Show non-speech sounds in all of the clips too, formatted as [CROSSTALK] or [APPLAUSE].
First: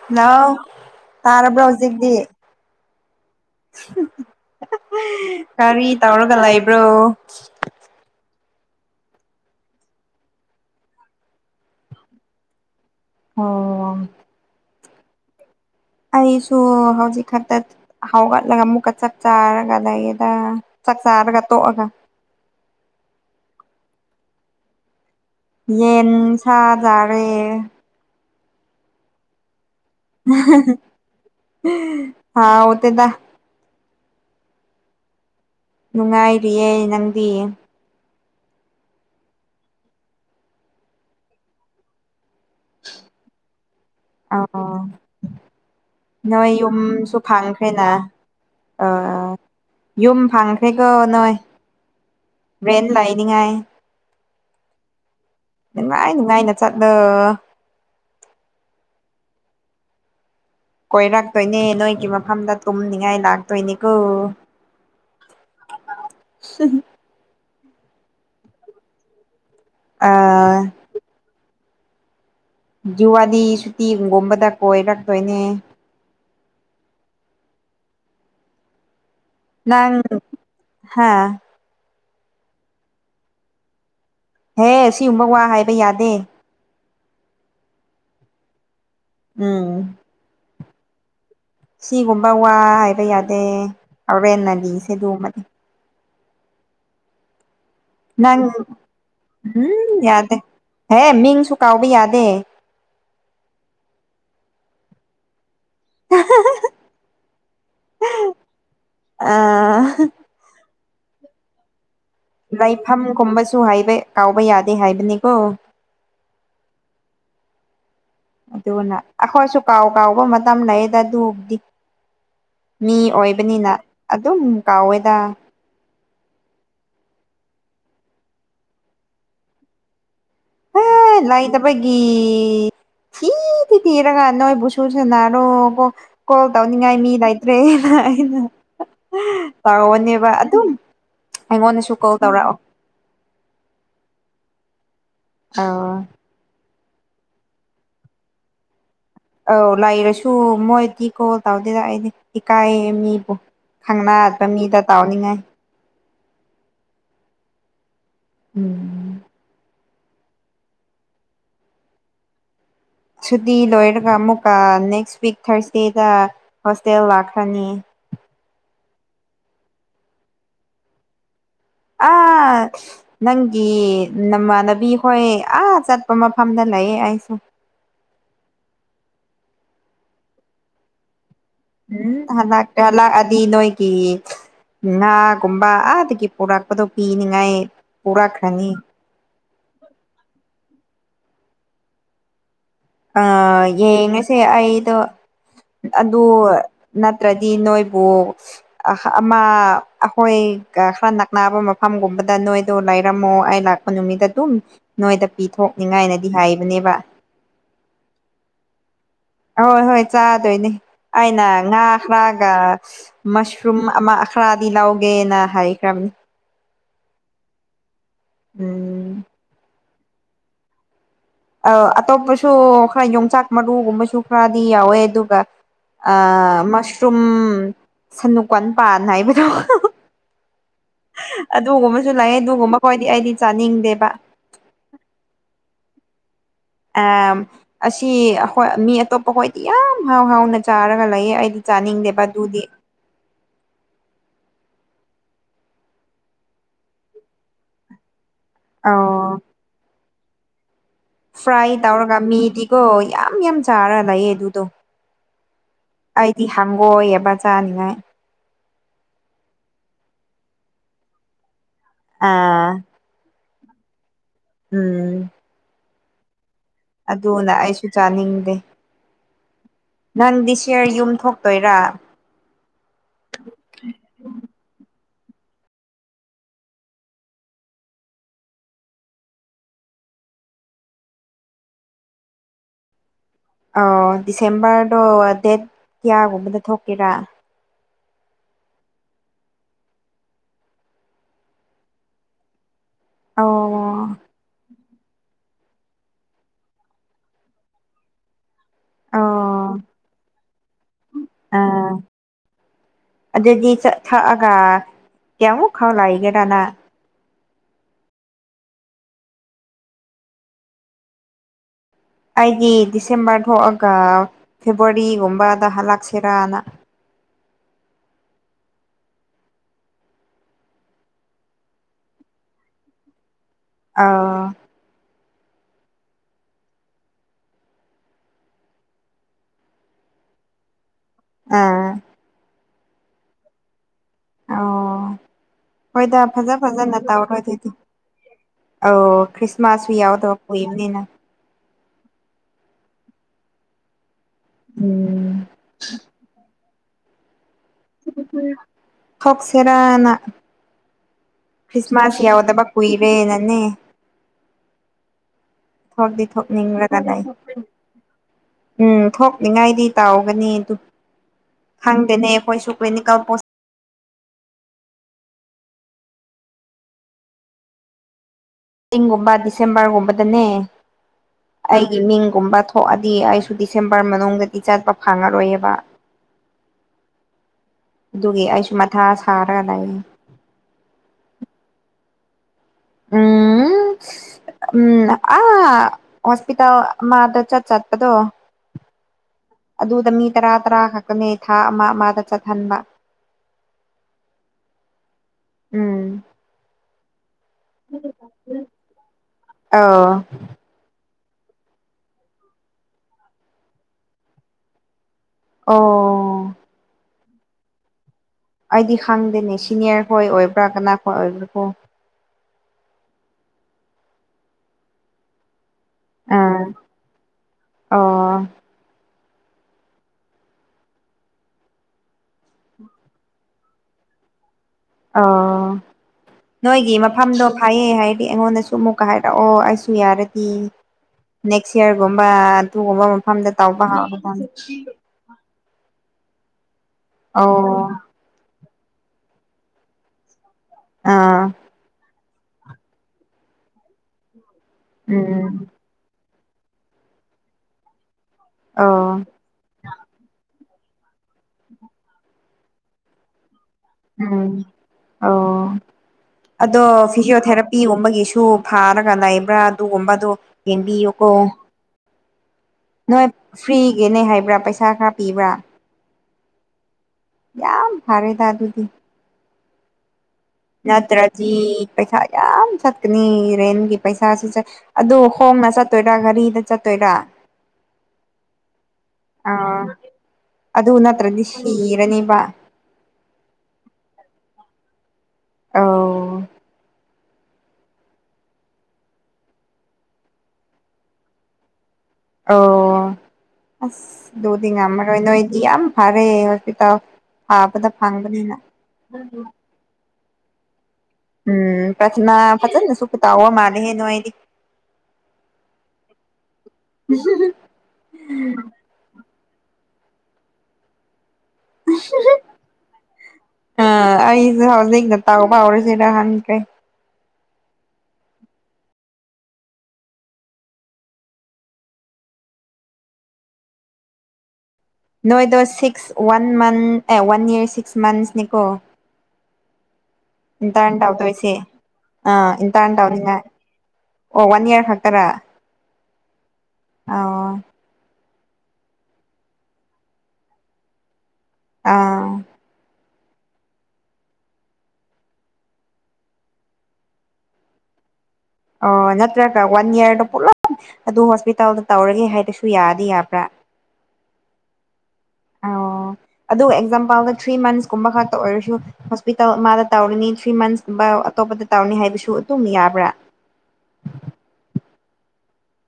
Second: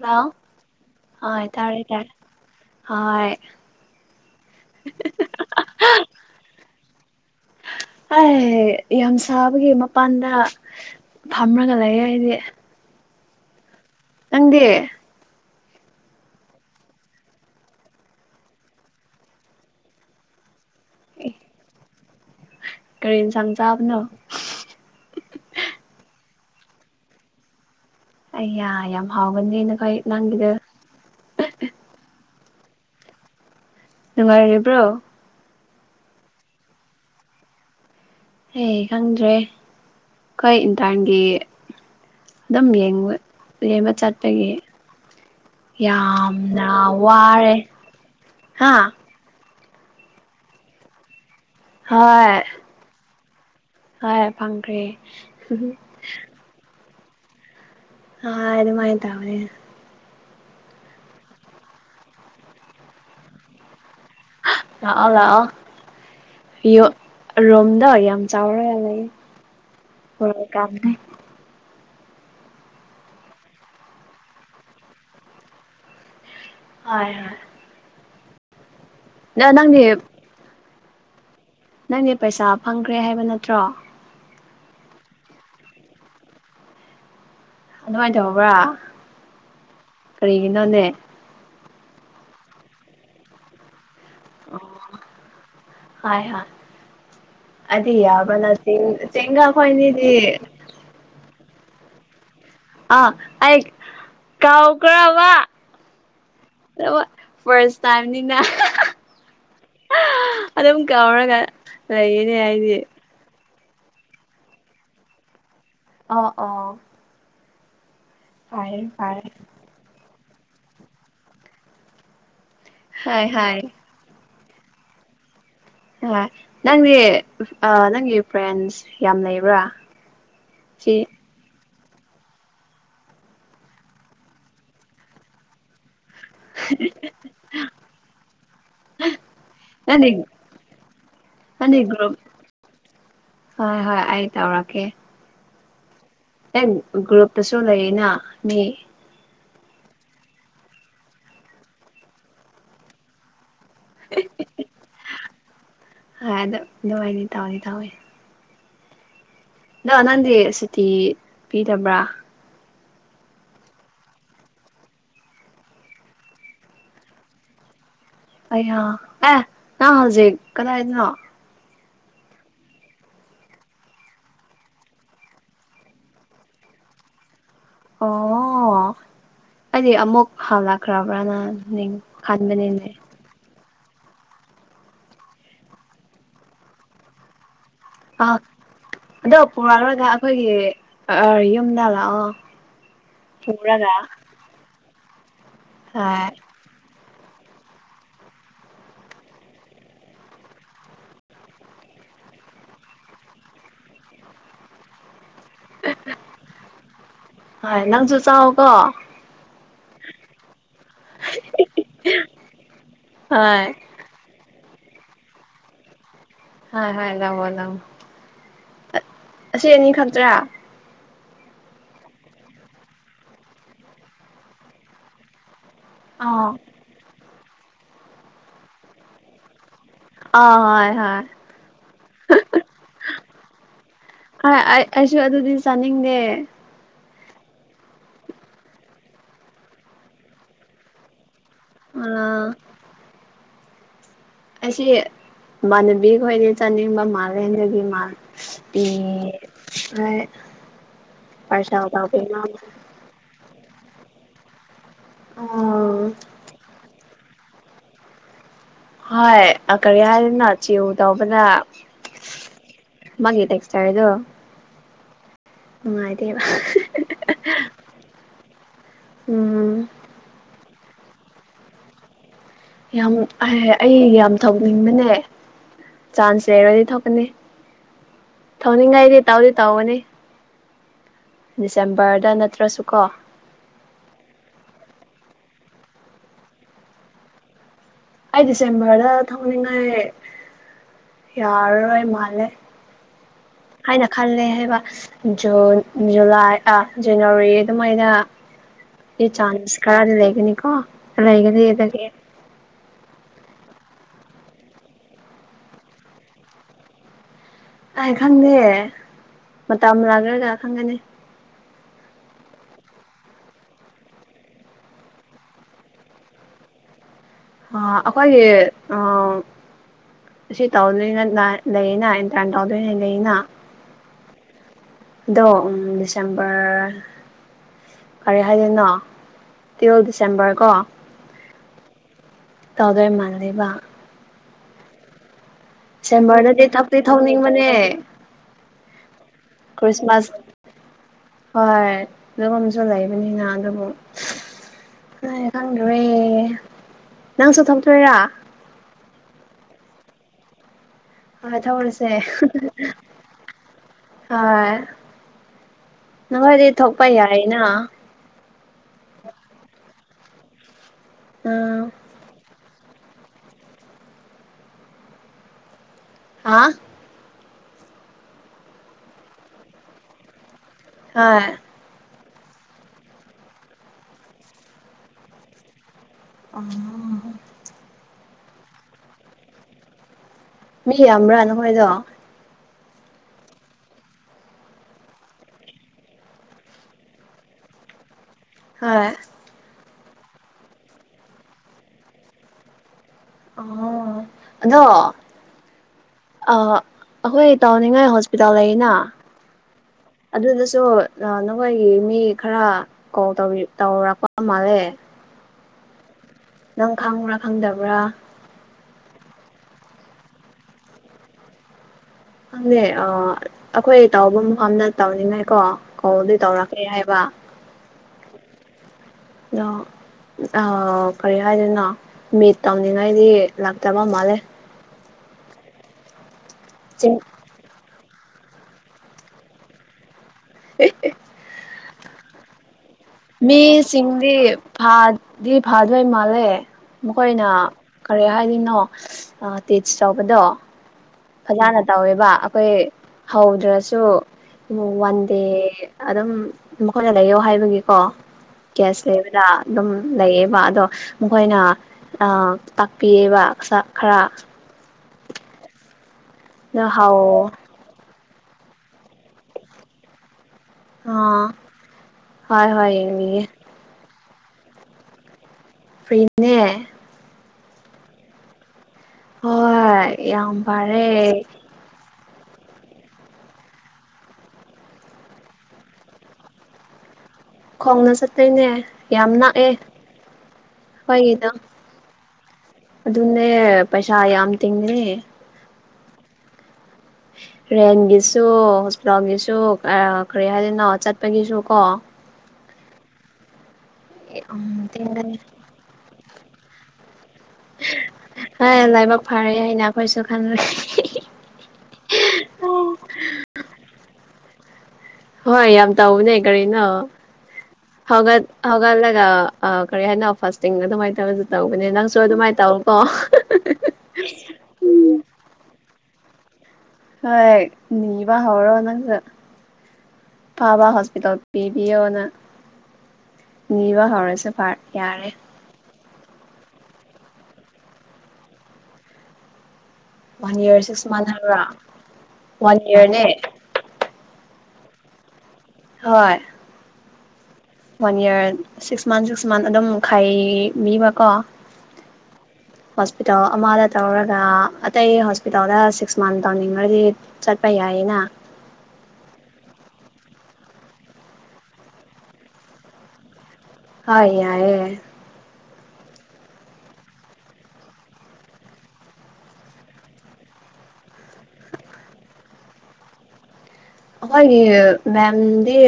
hello hello ꯍꯣꯏ ꯇꯥꯔꯕ꯭ꯔꯣ ꯇꯥꯔꯦ ꯇꯥꯔꯦ ꯍꯧꯖꯤꯛꯗꯤ ꯍꯣꯏ ꯀꯔꯤ ꯇꯧꯔꯒ ꯂꯩꯕ꯭ꯔꯣ ꯑꯩ ꯌꯥꯝ ꯁꯥꯕꯒꯤ ꯃꯄꯥꯟꯗ ꯐꯝꯃꯒ ꯂꯩꯌꯦ ꯑꯩꯗꯤ ꯑꯣ ꯅꯪꯗꯤ ꯑꯩꯁꯨ ꯍꯧꯖꯤꯛ ꯈꯛꯇ ꯍꯧꯥꯎꯒꯠꯂꯒ ꯑꯃꯨꯛꯀ ꯆꯥꯛ ꯆꯥꯔꯒ ꯂꯩꯌꯦꯦꯗ ꯆꯥꯛ ꯆꯥꯔꯒ ꯇꯣꯛꯑꯒ ꯀꯔꯤ ꯌꯦꯟꯁꯥꯡ ꯆꯥꯕꯅꯣ ꯌꯦꯟ ꯁꯥꯒꯒ ꯌꯦꯟ ꯑꯌꯥ ꯌꯥꯝ ꯍꯥꯎꯒꯅꯤꯅꯦ ꯍꯥꯥꯎꯇꯦꯗꯥ ꯅꯨꯡꯉꯥꯏꯔꯤꯕ꯭ꯔꯣ ꯅꯨꯡꯉꯥꯏꯔꯤꯌꯦ ꯅꯪꯗꯤ ꯍ ꯈꯪꯗ꯭ꯔꯦ ꯑꯩꯈꯣꯏ ꯏꯟꯇꯔꯟꯒꯤ ꯑꯗꯨꯝ ꯌꯦꯡꯕ ꯂꯦꯝꯕ ꯆꯠꯄꯒꯤ ꯑꯥ ꯅꯣꯏ ꯌꯥꯝꯅ ꯌꯨꯝꯁꯨ ꯋꯥꯔꯦ ꯐꯪꯈ꯭ꯔꯦꯅ ꯍꯥꯥ ꯑꯥ ꯌꯨꯝ ꯐꯥꯡꯈ꯭ꯔꯦ ꯀꯣ ꯅꯣꯏ ꯍꯣꯏ ꯍꯥꯏꯅꯤꯡꯉꯥꯏ ꯐꯪꯈ꯭ꯔꯦ ꯅꯨꯉꯥꯏ ꯅꯨꯡꯉꯥꯏꯅ ꯆꯠꯂꯣ ꯑ ꯑ ꯑꯗꯨꯃꯥꯏ ꯇꯧꯋꯦ ꯀꯣꯏꯔꯛꯇꯣꯏꯅꯦ ꯅꯣꯏꯒꯤ ꯃꯐꯝꯗ ꯇꯨꯝꯅꯤꯡꯉꯥꯏ ꯂꯥꯛꯇꯣꯏꯅꯤ ꯂꯥꯛꯑꯣ ꯂꯥꯛꯑꯣ ꯌꯣ ꯔꯣꯝꯗꯣ ꯌꯥꯝ ꯆꯥꯎꯔꯣꯏ ꯂꯩ ꯍꯣꯏ ꯑꯥ ꯀꯩ ꯖꯋꯥꯂꯤ ꯁꯨꯇꯤ ꯍꯒꯣꯕꯗ ꯀꯣꯏꯔꯛꯇꯣꯏꯅꯦ ꯍꯣꯏ ꯍꯣꯏ ꯅ ꯅꯪꯅꯦ ꯍꯥꯥ ꯅꯪꯅꯦ ꯄꯩꯁꯥ ꯐꯪꯈ꯭ꯔꯦ ꯍꯥꯏꯕ ꯅꯠꯇ꯭ꯔꯣ ꯍꯦ ꯁꯤꯒꯨꯝꯕ ꯋꯥ ꯍꯥꯏꯕ ꯌꯥꯗꯦ ꯑꯗꯨꯃꯥꯏꯅ ꯇꯧꯕ꯭ꯔꯥ ꯎꯝ ꯏꯅꯟꯅꯦ ꯁꯤꯒꯨꯝꯕ ꯋꯥ ꯍꯥꯏꯕ ꯌꯥꯗꯦ ꯍꯣꯔꯦꯟ ꯑꯗꯤꯁꯦ ꯑꯗꯨꯒꯣꯃꯅꯤ ꯍꯣꯏ ꯍꯣꯏ ꯑꯗ ꯅꯪ ꯌꯥꯕꯅꯥ ꯊꯦꯡꯒꯥ ꯍꯥꯈꯣꯏꯅꯤꯗꯤ ꯄꯥꯎꯕꯤ ꯌꯥꯗꯦ ꯑꯥ ꯑꯩ ꯀꯥꯎ ꯀ ꯋꯥ ꯐꯔꯁ ꯇꯥꯏꯝꯅꯤꯅ ꯑ ꯀꯧꯔꯒ ꯂꯥꯏꯐꯝꯒꯨꯝꯕꯁꯨ ꯍꯥꯏꯕ ꯀꯥꯎꯕ ꯌꯥꯗꯦ ꯍꯥꯏꯕꯅꯤꯀꯣ ꯑ ꯑ ꯑꯗꯨꯅ ꯑꯩꯈꯣꯏꯁꯨ ꯀꯥꯎ ꯀꯥꯎꯕ ꯃꯇꯝ ꯂꯩꯌꯦꯗ ꯑꯗꯨꯕꯨꯗꯤ ꯃꯤ ꯍꯣꯏ ꯍꯣꯏ ꯑꯣꯏꯕꯅꯤꯅ ꯑꯗꯨꯝ ꯀꯥꯎꯋꯦꯗ ꯑ ꯅꯪꯗꯤ ꯅꯪꯒꯤ ꯐ꯭ꯔꯦꯟꯁ ꯌꯥꯝ ꯂꯩꯕ꯭ꯔꯥ ꯍ ꯁꯤ ꯂꯇ ꯑꯩꯈꯣꯏꯒꯤ ꯊꯤ ꯊꯤ ꯊꯤꯔꯒ ꯅꯣꯏꯕꯨ ꯁꯨ ꯁꯟꯅꯔꯣꯀꯣ ꯀꯣꯜ ꯇꯧꯅꯤꯡꯉꯥꯏ ꯃꯤ ꯂꯩꯇ꯭ꯔꯦ ꯑꯩꯅ ꯅꯪꯗꯤ ꯇꯧꯔꯑꯣꯅꯦꯕ ꯑꯗꯨꯝ ꯅꯪꯗꯤ ꯑꯩꯉꯣꯟꯗꯁꯨ ꯒ꯭ꯔꯨꯞ ꯀꯣꯜ ꯇꯧꯔꯛꯑꯣ ꯍꯣꯏ ꯍꯣꯏ ꯑꯩ ꯇꯧꯔꯛꯀꯦ ꯑꯥ ꯍꯦꯛ ꯒ꯭ꯔꯨꯞꯇꯁꯨ ꯂꯩꯌꯦꯅ ꯃꯤ ꯑꯧ ꯂꯩꯔꯁꯨ ꯃꯣꯏꯗꯤ ꯀꯣꯜ ꯇꯧꯗꯦ ꯂꯥꯛꯏꯁꯦ ꯏꯀꯥꯏ ꯃꯤꯕꯨꯣ ꯈꯪꯅꯠꯄ ꯃꯤꯗ ꯇꯥꯎꯅꯤꯡꯉꯥꯏ ꯍꯥꯏꯗ ꯑꯗꯨꯥꯏꯅꯤ ꯇꯧꯅꯤ ꯇꯧꯑꯣꯋꯅꯤ ꯎꯝ ꯅꯣ ꯅꯪꯗꯤ ꯁꯨꯇꯤ ꯄꯤꯗꯕ꯭ꯔꯥ ꯁꯨꯇꯤ ꯂꯣꯏꯔꯒ ꯑꯃꯨꯛꯀ ꯅꯦꯛꯁ ꯋꯤꯛ ꯊꯥꯔꯁꯗꯦꯗ ꯍꯣꯁꯇꯦꯜ ꯂꯥꯛꯈ꯭ꯔꯅꯤ ꯑꯌꯥ ꯑꯦ ꯅ ꯍꯧꯖꯤꯛ ꯀꯗꯥꯏꯗꯅꯣ ꯑ ꯅꯪꯒꯤ ꯅꯃꯥꯟꯅꯕꯤ ꯍꯣꯏ ꯑꯥ ꯆꯠꯄ ꯃꯐꯝꯗ ꯂꯩ ꯂꯩꯌꯦ ꯑꯁꯨ ꯑꯣ ꯑꯩꯗꯤ ꯑꯃꯨꯛ ꯍꯥꯥꯎꯥ ꯈꯔꯕ꯭ꯔꯥ ꯅ ꯎꯝ ꯍꯜꯂ ꯑꯗꯤ ꯅꯣꯏ ꯉꯥꯒꯨꯝꯕ ꯑꯥꯗꯒꯤ ꯄꯨꯔꯛꯄꯗꯣ ꯄꯤꯅꯤꯡꯉꯥꯏ ꯄꯨꯔꯥ ꯈꯪꯉꯅꯤ ꯄꯨꯔꯛꯂꯣꯏꯗ ꯑꯩꯈꯣꯏꯒꯤ ꯌꯨꯝꯗ ꯂꯥꯛꯑꯣ ꯑ ꯄꯨꯔꯒ ꯌꯦꯡꯉꯁꯦ ꯑꯩꯗꯣ ꯑꯗꯨ ꯍꯣꯏ ꯅꯠꯇ꯭ꯔꯗꯤ ꯅꯣꯏꯕꯨ ꯑꯃ ꯑꯩꯈꯣꯏꯒ ꯈꯔ ꯅꯛꯕ ꯃꯐꯝ ꯝꯒꯨꯝꯕꯗ ꯅꯣꯏꯗꯣ ꯂꯩꯔꯝꯃꯣ ꯑꯩ ꯂꯥꯛꯄ ꯅꯨꯃꯤꯠꯇ ꯑꯗꯨꯝ ꯅꯣꯏꯗ ꯄꯤꯊꯣꯛꯅꯤꯉꯥꯏꯅꯗꯤ ꯍꯥꯏꯕꯅꯦꯕ [INAUDIBLE] ꯅ ꯨꯁꯥ ꯍꯒꯣ ꯑꯍꯣꯏ ꯍꯣꯏ ꯆꯥꯗꯣꯏꯅꯦ ꯑꯩꯅ ꯉꯥ ꯈꯔꯒ ꯍꯣꯏ ꯃꯁꯔꯨꯝ ꯑꯃ ꯈꯔ ꯂꯧꯒꯦꯅ ꯍꯥꯏꯈ꯭ꯔꯕꯅꯤ ꯍꯥ ꯍ ꯂꯕꯣꯗꯝ ꯎꯝ ꯑꯁꯤ ꯑꯅꯤ ꯈꯛꯇ꯭ꯔꯥ ꯑ ꯑꯇꯣꯞꯄꯁꯨ ꯈꯔ ꯌꯣꯡꯆꯥꯛ ꯃꯔꯨꯒꯨꯝꯕꯁꯨ ꯈꯔꯗꯤ ꯌꯥꯎꯋꯦ ꯑꯗꯨꯒ ꯑ ꯑꯥ ꯃꯁꯔꯨꯝ ꯁꯅꯨ ꯀꯥꯟꯄꯥꯟ ꯍꯥꯏꯕꯗꯣ ꯑ ꯍꯣꯏ ꯍ ꯑꯗꯨꯒꯨꯝꯕꯁꯨ ꯂꯩꯥꯛꯑꯦ ꯑꯗꯨꯒꯨꯝꯕ ꯈꯣꯏꯗꯤ ꯑꯩꯗꯤ ꯆꯥꯅꯤꯡꯗꯦꯕ ꯆꯤꯡꯅꯦ ꯑꯁꯤ ꯑꯩꯣꯏ ꯃꯤ ꯑꯇꯣꯞꯄ ꯍꯣꯏꯗꯤ ꯌꯥꯝ ꯍꯥꯎ ꯍꯥꯎꯅ ꯆꯥꯔꯒ ꯂꯩꯌꯦ ꯑꯩꯗꯤ ꯆꯥꯅꯤꯡꯗꯦꯕ ꯑꯥ ꯑꯗꯨꯗꯤ ꯑꯁꯤ ꯃꯥꯟꯅꯕꯤ ꯈꯣꯏꯗꯤ ꯆꯥꯅꯤꯡꯕ ꯃꯥꯜꯂꯦꯗꯒꯤ ꯃꯥꯜꯦ ꯑꯦ ꯑꯣ ꯑ ꯐ꯭ꯔꯥꯏ ꯇꯧꯔꯒ ꯃꯤꯗꯤꯀꯣ ꯌꯥꯝ ꯌꯥꯝ ꯆꯥꯔꯗꯥꯏꯌꯦ ꯑꯗꯨꯗꯣ ꯑꯣ ꯑꯗꯤ ꯍꯒ ꯑꯦꯕ ꯆꯥꯅꯤꯉꯥꯏ ꯍꯣꯏ ꯀꯔꯤ ꯍꯥꯏꯗꯅ ꯆꯦꯌꯨ ꯇꯧꯕꯅ ꯑꯥ ꯦ ꯇꯦꯛꯁꯇꯥꯏꯔꯣ ꯎꯝ ꯎ ꯑꯗꯦ ꯑꯗꯨꯅ ꯑꯩꯁꯨ ꯆꯥꯅꯤꯡꯗꯦ ꯎꯝ ꯅꯪꯗꯤ ꯁꯤꯌꯔ ꯌꯨꯝ ꯊꯣꯛꯇꯣꯏꯔꯥ ꯌꯥꯝ ꯑꯩ ꯌꯥꯝ ꯊꯧꯅꯤꯡꯕꯅꯦ ꯆꯥꯟꯁ ꯂꯩꯔꯗꯤ ꯊꯣꯛꯀꯅꯤ ꯊꯧꯅꯤꯡꯉꯥꯏꯗꯤ ꯇꯥꯎꯗꯤ ꯇꯥꯎꯒꯅꯤ ꯗꯤꯁꯦꯝꯕꯔꯗ ꯅꯠꯇ꯭ꯔꯁꯨ ꯀꯣ ꯑ ꯗꯤꯁꯦꯝꯕꯔꯗꯣ ꯗꯦꯠ ꯀꯌꯥꯒꯨꯝꯕꯗ ꯊꯣꯛꯀꯦꯔꯥ ꯑꯩ ꯗꯤꯁꯦꯝꯕꯔꯗ ꯊꯧꯅꯤꯡꯉꯥꯏ ꯌꯥꯔꯔꯣꯏ ꯃꯥꯜꯂꯦ ꯑꯣ ꯍꯥꯏꯅ ꯈꯜꯂꯦ ꯍꯥꯏꯕ ꯖꯟ ꯖꯨꯂꯥꯏ ꯑꯥ ꯖꯅꯋꯥꯔꯤ ꯑꯗꯨꯃꯥꯏꯅ ꯆꯥꯟꯁ ꯑꯣ ꯀꯗꯤ ꯂꯩꯦꯒꯅꯤꯀꯣ ꯂꯩꯒꯅꯤꯗ ꯑꯥ ꯊ ꯑꯒꯎ ꯑꯣ ꯈꯥꯎ ꯂꯥꯏꯒꯦꯗꯅꯥ ꯑꯩ ꯈꯪꯗꯦ ꯃꯇꯝ ꯂꯈ꯭ꯔꯒ ꯈꯪꯒꯅꯤ ꯑꯩꯗꯤ ꯗꯤꯁꯦꯝꯕꯔ ꯊꯣꯛꯑꯒ ꯐꯦꯕꯋꯥꯔꯤꯒꯨꯝꯕꯗ ꯍꯜꯂꯛꯁꯤꯔꯅ [INAUDIBLE] ꯑ ꯑꯩꯈꯣꯏꯒꯤ ꯑ ꯁꯤ ꯇꯧꯗꯣꯏꯅ ꯂꯩꯅ ꯏꯟꯇ꯭ꯔꯥꯟ ꯇꯧꯗꯣꯏꯅꯦ ꯂꯩꯅ ꯑꯥ ꯗꯣ ꯎ ꯗꯤꯁꯦꯝꯕꯔ ꯀꯔꯤ ꯍꯥꯏꯗꯣꯏꯅꯣ ꯇꯨꯋꯦꯜꯐ ꯗꯤꯁꯦꯝꯕꯔ ꯀꯣ ꯑꯥ ꯇꯧꯗꯣꯏ ꯃꯥꯥꯟꯜꯂꯤꯕ ꯑꯣ ꯍꯣꯏꯗ ꯐꯖ ꯗꯤꯁꯦꯝꯕꯔꯗꯗꯤ ꯊꯛꯇꯤ ꯐꯖꯅ ꯇꯧꯔꯣꯏ ꯊꯧꯅꯤꯡꯕꯅꯦ ꯑꯗꯨꯗꯤ ꯑ ꯈ꯭ꯔꯤꯁꯃꯥꯁꯁꯨ ꯌꯥꯎꯗ ꯈ꯭ꯔꯤꯁꯃꯥꯁ ꯀꯕꯅꯤꯅ ꯁꯨ ꯂꯩꯕꯅꯤꯅ ꯑꯗꯨꯕꯨ ꯎꯝ ꯈꯪꯗꯣꯔꯦ ꯅꯪꯁꯨ ꯊꯧꯛꯇꯣꯏꯔꯥ ꯍꯛꯁꯦꯔꯥꯅ ꯍꯣꯏ ꯊꯧꯔꯁꯦ ꯀ꯭ꯤꯁꯃꯥꯁ ꯌꯥꯎꯗꯕ ꯀꯨꯏꯔꯦ ꯅꯅꯦ ꯍꯣꯏ ꯊꯣꯛꯗꯤ ꯅꯈꯣꯏꯗꯤ ꯊꯣꯛꯄ ꯊꯣꯛꯅꯤꯡꯕꯒꯅ ꯌꯥꯏꯅ ꯎꯝ ꯊꯣꯛꯅꯤꯡꯉꯥꯏꯗꯤ ꯇꯥꯎꯒꯅꯤ ꯑꯗꯨ ꯎꯝ ꯈꯪꯗꯅꯦ ꯑꯩꯈꯣꯏꯁꯨ ꯣꯏꯦ ꯀꯥꯣ [UNINTELLIGIBLE] ꯑꯥ ꯤꯡꯒꯨꯝꯕ ꯗꯤꯁꯦꯝꯕꯔꯒꯨꯝꯕꯗꯅꯦ ꯍꯣꯏ ꯑꯩꯒꯤ ꯃꯤꯡ ꯒꯨꯝꯕ ꯊꯣꯛꯑꯗꯤ ꯑꯩꯁꯨ ꯗꯤꯁꯦꯝꯕꯔ ꯃꯅꯨꯡꯗꯗꯤ ꯆꯠꯄ ꯐꯪꯉꯔꯣꯏꯑꯕ ꯑ [UNINTELLIGIBLE] ꯑꯗꯨꯒꯤ ꯑꯩꯁꯨ ꯃꯊꯥ ꯁꯥꯔꯒ ꯂꯩꯌꯦ ꯃꯤ ꯌꯥꯝꯕ꯭ꯔꯥꯅ ꯃꯣꯏꯗꯣ ꯎꯝ ꯎꯝ ꯑ ꯍꯁꯄꯤꯇꯥ ꯃꯥꯗ ꯆꯠ ꯆꯠꯄꯗꯣ ꯍꯣꯏ ꯑꯗꯨꯗ ꯃꯤ ꯇꯔꯥ ꯇꯔꯥ ꯈꯛꯛꯇꯅꯦ ꯊꯥ ꯑꯃ ꯑꯃꯗ ꯆꯠꯍꯟꯕ ꯑ ꯑꯗꯣ ꯎꯝ ꯑ ꯑꯩꯈꯣꯏ ꯇꯥꯎꯅꯤꯡꯉꯥꯏ ꯍꯣꯁꯄꯤꯇꯥꯜ ꯂꯩꯅ ꯑꯥ ꯑꯗꯨꯗꯁꯨ ꯅꯈꯣꯏꯒꯤ ꯃꯤ ꯈꯔ ꯀꯣꯜ ꯇꯧꯔꯛꯄ ꯃꯥꯜꯂꯦ ꯑꯣ ꯅꯪ ꯈꯪꯕ꯭ꯔꯥ ꯈꯪꯗꯕ꯭ꯔꯥ ꯑꯩꯗꯤ ꯈꯪꯗꯦꯅꯦ ꯁꯤꯅꯤꯌꯔ ꯍꯣꯏ ꯑꯣꯏꯕ꯭ꯔꯥ ꯀꯅꯥ ꯈꯣꯏ ꯑꯣꯏꯕ꯭ꯔꯥꯀꯣ ꯈꯪꯗꯦ ꯑ ꯑꯩꯈꯣꯏ ꯇꯥꯎꯧꯕ ꯃꯐꯝꯗ ꯇꯧꯅꯤꯡꯉꯥꯏ ꯀꯣ ꯀ ꯑꯗꯨ ꯑꯥ ꯇꯧꯔꯛꯀꯦ ꯍꯥꯏꯕ ꯑꯣ ꯗ ꯑ ꯀꯔꯤ ꯍꯥꯏꯗꯅꯣ ꯃꯤꯠ ꯇꯝꯅꯤꯉꯥꯏꯗꯤ ꯂꯥꯛꯇꯕ ꯃꯥꯜꯂꯦ ꯑꯣ ꯅꯣꯏꯒꯤ ꯃꯐꯝꯗꯣ ꯐꯩꯌꯦ ꯍꯥꯏ ꯑ ꯑꯩꯉꯣꯟꯗꯁꯨ ꯑꯃꯨꯛꯀ ꯍꯥꯏꯔꯛꯑꯣ ꯑꯩꯁꯨ ꯌꯥꯔꯗꯤ ꯅꯦꯛꯁ ꯌꯌꯥꯔꯒꯨꯝꯕ ꯑꯗꯨꯒꯨꯝꯕ ꯃꯐꯝꯗ ꯇꯧꯕ ꯍꯅꯤ ꯗꯤ ꯐꯥꯗꯣꯏ ꯃꯥꯜꯂꯦ ꯃꯈꯣꯏꯅ ꯑꯧ ꯀꯔꯤ ꯍꯥꯏꯗꯅꯣ ꯇꯦꯆ ꯇꯧꯕꯗꯣ ꯑꯥ ꯐꯖꯅ ꯇꯧꯋꯦꯕ ꯑꯩꯈꯣꯏ ꯍꯧꯗ꯭ꯔꯁꯨ ꯋꯥꯟ ꯗꯦ ꯎꯝ ꯑꯗꯨꯝ ꯃꯈꯣꯏꯅ ꯂꯩꯌꯣ ꯍꯥꯏꯕꯒꯤꯀꯣ ꯀꯦꯁ ꯑꯧ ꯂꯩꯕꯗ ꯑꯗꯨꯝ ꯂꯩꯌꯦꯕ ꯑꯗꯣ ꯃꯈꯣꯏꯅ ꯇꯥꯛꯄꯤꯌꯦꯕ ꯈꯔ ꯑꯣ ꯑꯗꯣ ꯐꯤꯖꯤꯣꯊꯦꯔꯥꯄꯤꯒꯨꯝꯕꯒꯤꯁꯨ ꯑꯗꯨꯨ ꯐꯥꯔꯒ ꯂꯩꯕ꯭ꯔꯥ ꯑꯗꯨꯒꯨꯝꯕꯗꯣ ꯌꯦꯦꯟꯕꯤꯌꯨꯀꯣ ꯑꯥ ꯍꯣꯏ ꯍꯣꯏ ꯅꯣꯏ ꯌꯦꯡꯕꯤꯒꯦ ꯐ꯭ꯔꯤꯒꯤꯦꯅꯦ ꯍꯥꯏꯕ꯭ꯔꯥ ꯄꯩꯁꯥ ꯈꯔ ꯄꯤꯕ꯭ꯔꯥ ꯐꯔꯤꯅꯦ ꯌꯥꯝꯌꯥꯝ ꯐꯔꯦꯗꯗꯥꯗꯨꯨꯗꯤ ꯍꯣꯏ ꯌꯥꯝ ꯐꯔꯦ ꯅꯠꯇ꯭ꯔꯖꯤ ꯄꯩꯁꯥ ꯌꯥꯝ ꯆꯠꯀꯅꯤ ꯔꯦꯟꯒꯤ ꯄꯩꯁꯥꯁꯨꯁ ꯑꯗꯨ ꯍꯣꯝꯅ ꯆꯠꯇꯣꯏꯔꯥ ꯒꯥꯔꯤꯗ ꯆꯠꯇꯣꯏꯔꯥ ꯈꯣꯡꯅ ꯆꯠꯇꯣꯏꯅꯦ ꯌꯥꯝ ꯂꯥꯛꯑꯦ ꯑꯥ ꯑꯗꯨ ꯅꯠꯇ꯭ꯔꯗꯤ ꯑꯩꯣꯏꯒꯤꯗ ꯁꯤꯔꯅꯤꯕ ꯑꯗꯨꯟꯅꯦ ꯄꯩꯁꯥ ꯌꯥꯝ ꯇꯦꯡꯤꯡꯅꯤ ꯑ ꯔꯦꯟꯒꯤꯁꯨ ꯍꯣꯁꯄꯤꯇꯥꯜꯒꯤꯁꯨ ꯀꯔꯤ ꯍꯥꯏꯗꯣꯏꯅꯣ ꯆꯠꯄꯒꯤꯁꯨ ꯀꯣ ꯑꯣ ꯑꯁ ꯑꯗꯨꯗꯨꯗꯤ ꯉꯝꯃꯔꯣꯏ ꯇꯤꯡꯒꯅꯤ ꯅꯣꯏꯗꯤ ꯌꯥꯝ ꯐꯔꯦ ꯍꯣꯁꯄꯤꯇꯥꯜ ꯐꯥꯕꯗ ꯐꯪꯕꯅꯤꯅ ꯍ ꯂꯥꯏꯕꯥꯛ ꯐꯥꯔꯦ ꯍꯥꯏꯅꯥ ꯐꯥꯏꯁꯨ ꯈ ꯎꯝ ꯄ꯭ꯔꯊꯅꯥ ꯐꯖꯅꯁꯨ ꯇꯥꯎ ꯃꯥꯜꯂꯦ ꯍꯦ ꯅꯨꯡꯉꯥꯏꯗꯤ ꯍꯣꯏ ꯌꯥꯝ ꯇꯥꯎꯅꯦ ꯀꯅ ꯍꯒ ꯍꯒꯂꯒ ꯑ ꯀꯔꯤ ꯍꯥꯏꯅ ꯐꯥꯁꯇꯤꯡ ꯑꯗꯨꯃꯥꯏꯅ ꯇꯧꯋꯦ ꯇꯧꯕꯅꯦ ꯅꯪꯁꯨ ꯑꯗꯨꯃꯥꯏꯅ ꯇꯧꯀꯣ ꯑ ꯎꯝ ꯀꯦ ꯍꯣꯏ ꯅꯕ ꯍꯧꯔꯣ ꯅꯪꯁꯨ ꯐꯥꯕ ꯍꯣꯁꯄꯤꯇꯥꯜ ꯄꯤꯕꯤꯌꯣꯅ ꯅꯤꯕ ꯍꯧꯔꯁꯦ ꯐꯔꯦ ꯅꯣꯏꯗ ꯁꯤꯛꯁ ꯋꯥꯟ ꯃꯟ ꯑꯦ ꯋꯥꯟ ꯏꯔ ꯁꯤꯛꯁ ꯃꯟꯁꯅꯦꯀꯣ ꯋꯥꯟ ꯌꯔ ꯏꯟꯇꯥꯟ ꯁꯤꯛꯁ ꯃꯟ ꯇꯧꯗꯣꯏꯁꯤꯦ ꯍꯥꯏꯕ꯭ꯔꯥ ꯑ ꯋꯥꯟ ꯏꯟꯇꯥꯟ ꯇꯧꯔꯤꯅ ꯌꯔꯅꯦ ꯑꯣ ꯋꯥꯟ ꯏꯔ ꯈ ꯇꯔ ꯍꯣꯏ ꯑꯥ one year six month six month ꯑꯗꯨꯝ ꯈꯥꯏꯕꯤꯕꯀꯣ ꯑꯥ ꯍꯣꯁꯄꯤꯇꯥꯜ ꯑꯃꯗ ꯇꯧꯔꯒ ꯑꯇꯩ ꯍꯣꯁꯄꯤꯇꯥꯜꯗ ꯁꯤꯛꯁ ꯃꯟ ꯇꯧꯅꯤꯡꯉꯗꯤ ꯆꯠꯄ ꯌꯥꯏ [INAUDIBLE] ꯑꯣꯠꯇꯦ ꯋꯥꯟ ꯏꯌꯥꯔ ꯄꯨꯂ ꯑꯗꯨ ꯍꯣꯁꯄꯤꯇꯥꯜꯗ ꯇꯧꯔꯒꯦ ꯍꯥꯏꯗꯁꯨ ꯌꯥꯗꯤ ꯌꯥꯕ꯭ꯔꯥ ꯍ ꯌꯥꯑꯌꯦ ꯑ ꯑꯗꯨ ꯑꯦꯛꯖꯥꯝꯄꯜꯗ ꯊ꯭ꯔꯤ ꯃꯟꯁꯀꯨꯝꯕ ꯈꯛꯇ ꯑꯣꯏꯔꯁꯨ ꯍꯣꯁꯄꯤꯇꯥꯜ ꯃꯥꯗ ꯇꯧꯔꯤꯅꯤ ꯊ꯭ꯔꯤ ꯃꯟꯁꯀ ꯑꯇꯣꯞꯄ ꯇꯧꯅꯤ ꯍꯥꯏꯕꯁꯨ ꯑꯗꯨꯝ ꯌꯥꯕ꯭ꯔꯥ ꯍꯦ ꯃꯗꯤ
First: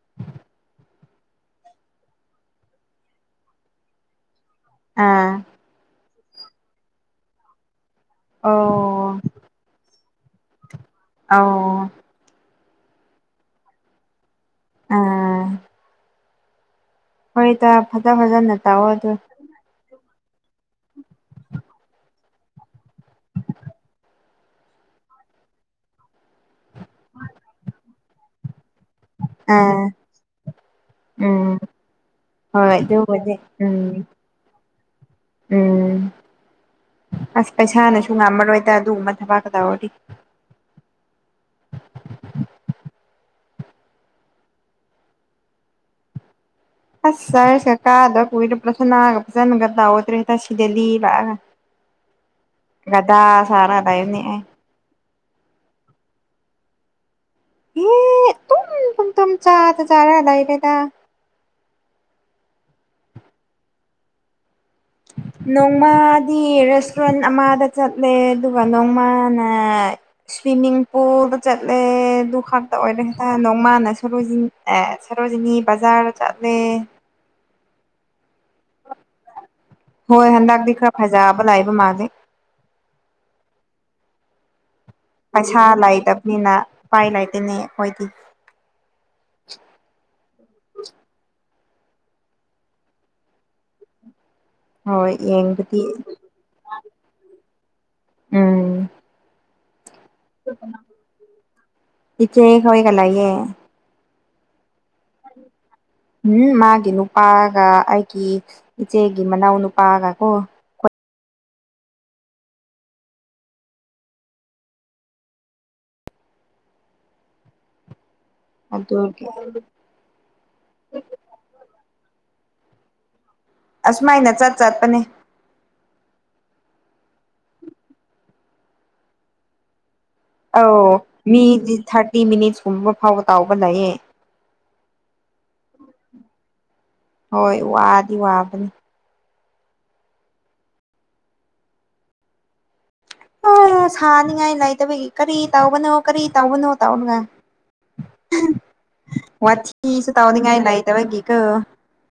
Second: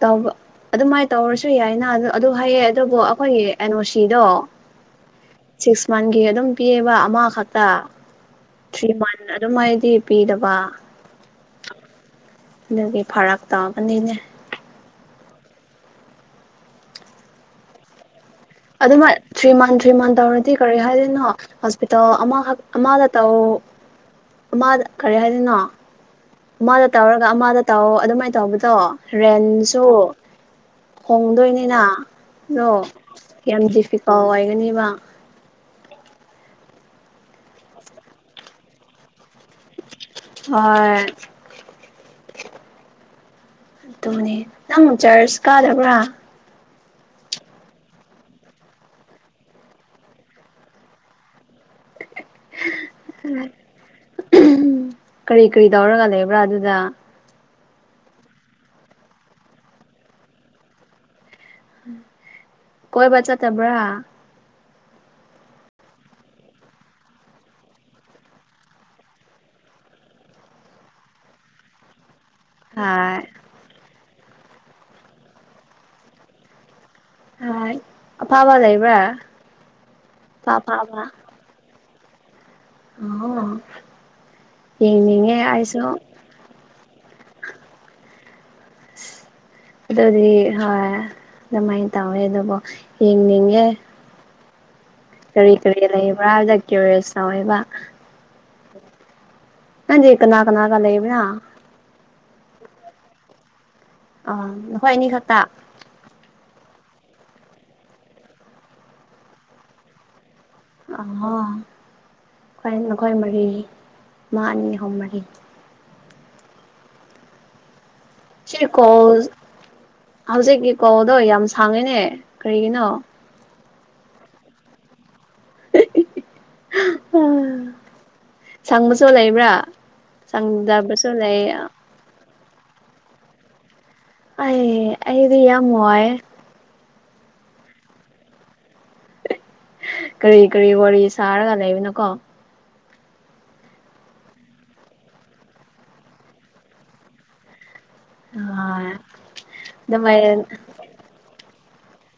ꯇꯕ ꯑꯗꯨꯃꯥꯏꯅ ꯇꯧꯔꯁꯨ ꯌꯥꯏꯅ ꯑꯗꯨ ꯍꯥꯏꯌꯦ ꯑꯗꯨꯕꯨ ꯑꯩꯈꯣꯏꯒꯤ ꯑꯦꯅꯣ ꯁꯤꯗꯣ ꯑꯥ ꯁꯤꯛꯁ ꯃꯟꯒꯤ ꯑꯗꯨꯝ ꯄꯤꯌꯦꯕ ꯑꯃ ꯈꯛꯇ ꯊ꯭ꯔꯤ ꯑꯣ ꯃꯟ ꯑꯗꯨꯝ ꯍꯥꯏꯗꯤ ꯄꯤꯗꯕ ꯑ ꯑꯗꯨꯒꯤ ꯐꯔꯛ ꯇꯥꯕꯅꯤꯅꯦ ꯑꯥ ꯍꯣꯏ ꯇ ꯐꯠꯇ ꯐ ꯑꯗꯨꯃ ꯊ꯭ꯔꯤ ꯃꯟ ꯊ꯭ꯔꯤ ꯃꯟ ꯇꯧꯔꯗꯤ ꯀꯔꯤ ꯍꯥꯏꯔꯤꯅꯣ ꯍꯣꯁꯄꯤꯇꯥꯜ ꯑꯃ ꯥꯛ ꯑꯃꯗ ꯇꯧꯑꯣ ꯑꯃꯗ ꯀꯔꯤ ꯍꯥꯏꯗꯅꯣ ꯑꯃꯗ ꯇꯧꯔꯒ ꯑꯃꯗ ꯇꯥꯎ ꯑꯗꯨꯃꯥꯏꯅ ꯇꯧꯕꯗꯣ ꯔꯦꯟꯁꯨ ꯑꯥ ꯎꯝ ꯍꯣꯡꯗꯣꯏꯅꯤꯅ ꯍꯣꯏ ꯑꯗꯣ ꯑꯗꯨꯕꯨꯗꯤ ꯌꯥꯝ ꯎꯝ ꯗꯤꯐꯤꯀꯜ ꯑꯣꯏꯒꯅꯤꯕ ꯎꯝ ꯑꯁ ꯄꯩꯁꯥꯅꯁꯨ ꯉꯝꯃꯔꯣꯏꯗ ꯑꯗꯨꯒꯨꯝꯕ ꯊꯕꯥꯛꯀ ꯇꯧꯔꯗꯤ ꯑ ꯑꯗꯨꯅꯦ ꯅꯪ ꯆꯔꯆ ꯀꯥꯗꯕ꯭ꯔꯥ ꯑꯁ ꯆꯔꯁ ꯀꯥꯗ ꯀꯨꯏꯔ‌ꯦ ꯄꯔꯊꯅꯥ ꯒ ꯐꯖꯟꯅ ꯇꯧꯗ꯭ꯔ‌ꯦꯗ ꯁꯤ ꯗ‌ꯦꯜꯂꯤ ꯂꯥꯛꯑꯒ ꯒꯗꯥ ꯁꯥꯔ ꯂꯩꯕꯅ‌ꯦ ꯑꯩ ꯀꯔꯤ ꯀꯔꯤ ꯇꯧꯔꯒ ꯂꯩꯕ꯭ꯔꯥ ꯑꯗꯨꯗ ꯎꯝ ꯇꯨꯝ ꯇꯨꯝ ꯆꯥꯗ ꯆꯥꯔ ꯂꯩꯔ‌ꯦꯗ ꯀꯣꯏꯕ ꯆꯠꯇꯕ꯭ꯔꯥ ꯎꯝ [INAUDIBLE] ꯅꯣꯡꯃꯗꯤ ꯔꯦꯁꯇꯨꯔꯦꯟ ꯑꯃꯗ ꯆꯠꯂꯦ ꯑꯗꯨꯒ ꯅꯣꯡꯃꯅ ꯁ꯭ꯋꯃꯤꯤꯡ ꯄꯨꯜꯗ ꯆꯠꯂꯦ ꯥꯈꯛꯇ ꯑꯣꯏꯔꯦ ꯍꯥꯏ ꯍ ꯅꯣꯡꯃꯅ ꯁꯔ‌ꯣꯖꯤ ꯁꯔꯣꯖꯤꯅꯤ ꯕꯖꯥꯔ ꯆꯠꯂꯦ ꯍ ꯑꯐꯕ ꯂꯩꯕ꯭ꯔꯥ ꯍꯣꯏ ꯑꯐꯥ ꯍꯟꯗꯛꯇꯤ ꯈꯔ ꯑꯐꯥꯕ ꯐꯖꯕ ꯂꯏꯕ ꯃꯥꯜꯂꯤ ꯑꯣ ꯌꯦꯡꯅꯤꯡꯉꯦ ꯄꯩꯁꯥ ꯑꯩꯁꯨ ꯂꯩꯇꯕꯅꯤꯅ ꯎꯄꯥꯏ ꯂꯩꯇ‌ꯦꯅꯦ ꯑꯩꯈꯣꯏꯗꯤ ꯑꯗꯨꯗꯤ ꯍꯣꯏ ꯑꯗꯨꯃꯥꯏꯅ ꯇꯧꯋꯦ ꯑꯗꯨꯕꯨ ꯌꯦꯡꯅꯤꯡꯉꯦ ꯍꯣꯏ ꯀꯔꯤ ꯀꯔꯤ ꯌꯦꯡꯕꯗꯤ ꯂꯩꯕ꯭ꯔꯥꯗ ꯀꯌꯨꯔꯤꯌꯁ ꯇꯧꯋꯦꯕ ꯎꯝ ꯀꯅꯥ ꯀꯅꯥꯒ ꯂꯩꯕ꯭ꯔꯥ ꯏꯆꯦ ꯍ‌ꯣꯏꯒ ꯂꯩꯌꯦ ꯑ ꯅꯈꯣꯏ ꯑꯅꯤ ꯈꯛꯇ ꯎꯝ ꯃꯥꯒꯤ ꯅꯨꯄꯥꯒ ꯑꯩꯒꯤ ꯏꯆꯦꯒꯤ ꯃꯅꯥꯎ ꯅꯨꯄꯥꯒ ꯀꯣ ꯃꯈꯣꯏ ꯃꯔꯤ ꯑꯃ ꯑꯅꯤ ꯑꯍꯨꯝ ꯃꯔꯤ ꯁꯤ ꯀꯣꯜ ꯑꯗꯨꯒꯤ ꯍꯧꯖꯤꯛꯀꯤ ꯀꯣꯜꯗꯣ ꯌꯥꯝ ꯁꯥꯡꯉꯤꯅꯦ ꯀꯔꯤꯒꯤꯅꯣ ꯑꯁꯨꯃꯥꯏꯅ ꯆꯠ ꯆꯠꯄꯅꯦ ꯑ ꯁꯪꯕꯁꯨ ꯂꯩꯕ꯭ꯔꯥ ꯑꯧ ꯁꯪꯗꯕꯁꯨ ꯂꯩ ꯃꯤꯗꯤ ꯊꯥꯔꯇꯤ ꯃꯤꯅꯤꯠꯁꯀꯨꯝꯕ ꯐꯥꯎꯕ ꯇꯧꯎꯕ ꯂꯩꯌꯦ ꯑ ꯑꯩꯗꯤ ꯌꯥꯝꯝ ꯋꯥꯏꯌ‌ꯦ ꯍꯣꯏ ꯋꯥꯗꯤ ꯋꯥꯕꯅꯤ ꯀꯔꯤ ꯀꯔꯤ ꯋꯥꯔꯤ ꯁꯥꯔꯒ ꯂꯩꯕꯅꯣꯀꯣ ꯍ ꯁꯥꯅꯤꯉꯥꯏ ꯂꯩꯇꯕꯒꯤ ꯀꯔꯤ ꯇꯧꯕꯅꯣ ꯀꯔꯤ ꯇꯧꯕꯅꯣ ꯇꯧꯔꯒ ꯑꯗꯨꯃꯥꯏꯅ ꯋꯥꯊꯤꯁꯨ ꯇꯧꯅꯤꯉꯥꯏ ꯂꯩꯇꯕꯒꯤ ꯀ‌ꯣ